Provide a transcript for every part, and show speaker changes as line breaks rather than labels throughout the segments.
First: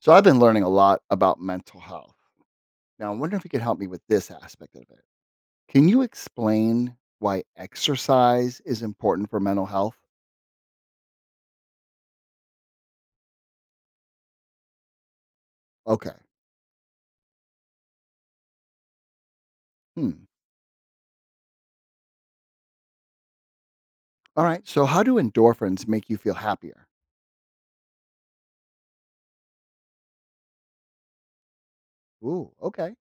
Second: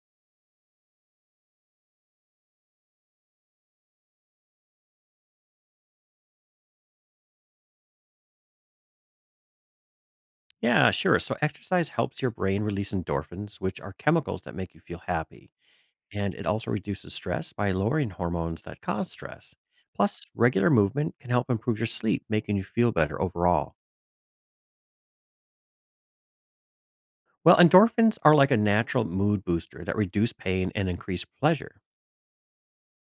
So I've been learning a lot about mental health. Now, I wonder if you could help me with this aspect of it. Can you explain why exercise is important for mental health?
Yeah, sure. So exercise helps your brain release endorphins, which are chemicals that make you feel happy.
Okay.
And it also reduces stress by lowering hormones that cause stress.
Hmm.
Plus, regular movement can help improve your sleep, making you feel better overall.
All right. So, how do endorphins make you feel happier?
Well, endorphins are like a natural mood booster that reduce pain and increase pleasure.
Ooh, okay.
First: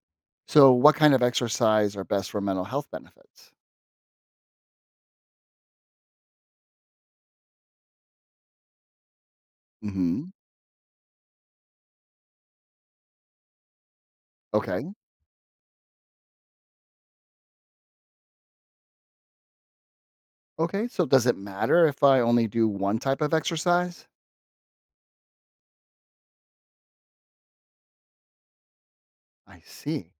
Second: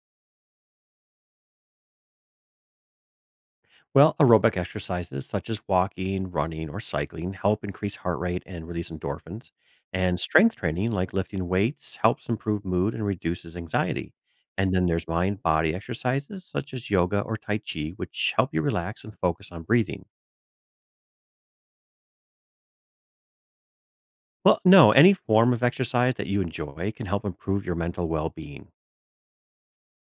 So, what kind of exercise are best for mental health benefits?
Well, aerobic exercises such as walking, running, or cycling help increase heart rate and release endorphins. And
Hmm.
strength training, like lifting weights, helps improve mood and reduces anxiety. And then
Okay.
there's mind body exercises such as yoga or Tai Chi, which help you relax and focus on breathing.
Okay. So, does it matter if I only do one type of exercise?
Well, no, any form of exercise that you enjoy can help improve your mental well being.
I see.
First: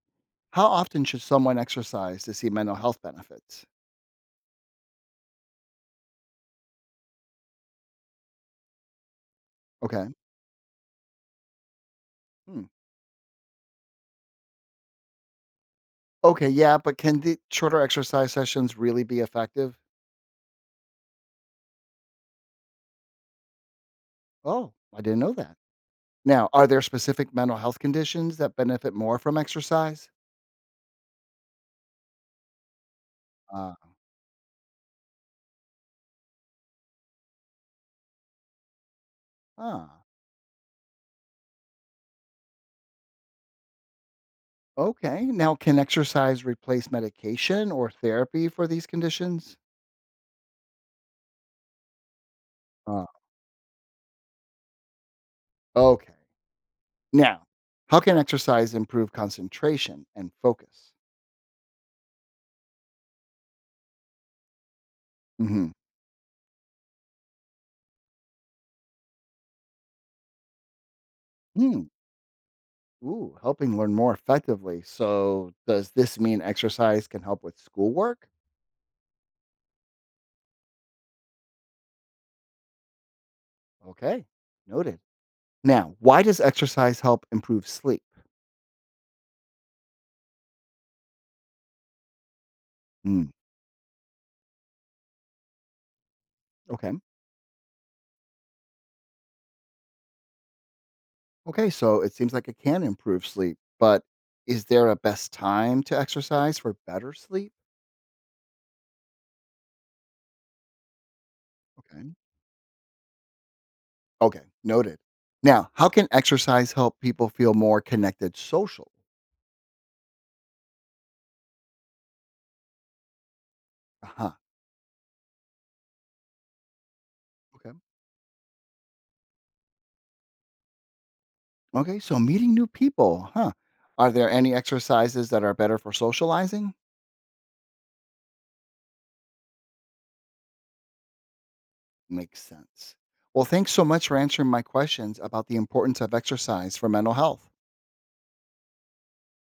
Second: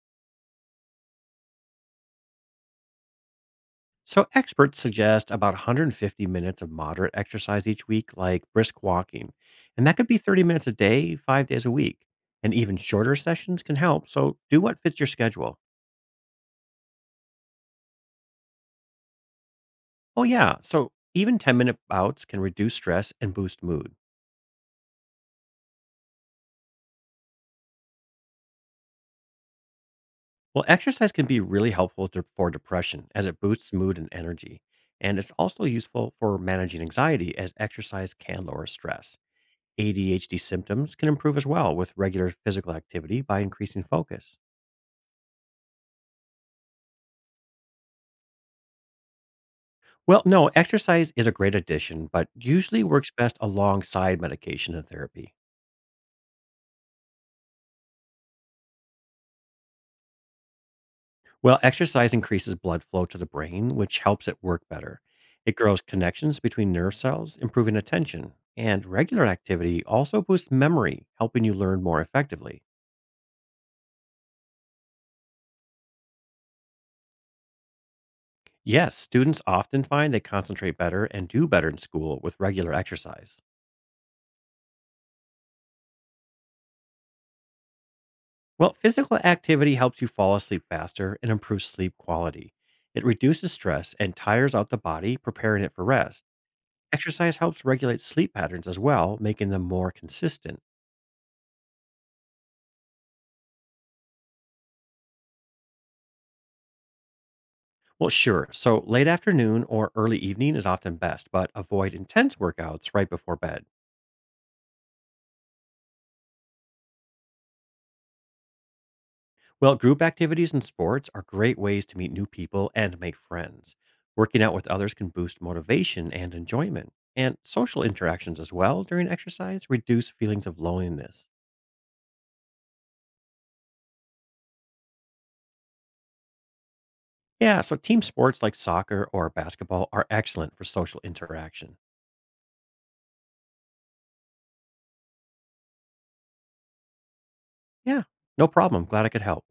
How often should someone exercise to see mental health benefits?
So experts suggest about 150 minutes of moderate exercise each week, like brisk walking. And that could
Okay.
be 30 minutes a day, 5 days a week. And
Hmm.
even shorter sessions can help. So do what fits your schedule.
Okay, yeah, but can the shorter exercise sessions really be effective?
Oh, yeah. So even 10-minute bouts can reduce stress and boost mood.
Oh, I didn't know that. Now, are there specific mental health conditions that benefit more from exercise?
Well, exercise can be really helpful to, for depression as it boosts
Uh
mood and energy. And it's also useful for managing anxiety as exercise can lower stress.
huh.
ADHD symptoms can improve as well with regular physical activity by increasing focus.
Okay. Now, can exercise replace medication or therapy for these conditions?
Well, no, exercise is a great addition, but usually
Uh,
works best alongside medication and therapy.
okay. Now, how can exercise improve concentration and focus?
Well, exercise increases blood flow to the brain, which helps it work better. It
Mm-hmm.
grows connections between nerve cells, improving attention. And regular activity also boosts memory, helping you learn
Hmm.
more effectively.
Ooh, helping learn more effectively. So, does this mean exercise can help with schoolwork?
Yes, students often find they concentrate better and do better in school with regular exercise.
Okay, noted. Now, why does exercise help improve sleep?
Well, physical activity helps you fall asleep faster and improves sleep quality. It
Mm,
reduces stress and tires out the body, preparing it for rest.
okay.
Exercise helps regulate sleep patterns as well, making them more consistent.
Okay. So it seems like it can improve sleep, but is there a best time to exercise for better sleep?
Well, sure. So late afternoon or early evening is often best, but avoid
Okay.
intense workouts right before bed.
Okay. Noted. Now, how can exercise help people feel more connected social?
Well, group activities and sports are great ways to meet new people and make friends.
Uh-huh.
Working out with others can boost motivation and enjoyment, and
Okay.
social interactions as well during exercise reduce feelings of loneliness.
Okay. So meeting new people, huh? Are there any exercises that are better for socializing?
Yeah, so team sports like soccer or basketball are excellent for social interaction.
Makes sense. Well, thanks so much for answering my questions about the importance of exercise for mental health.
Yeah, no problem. Glad I could help.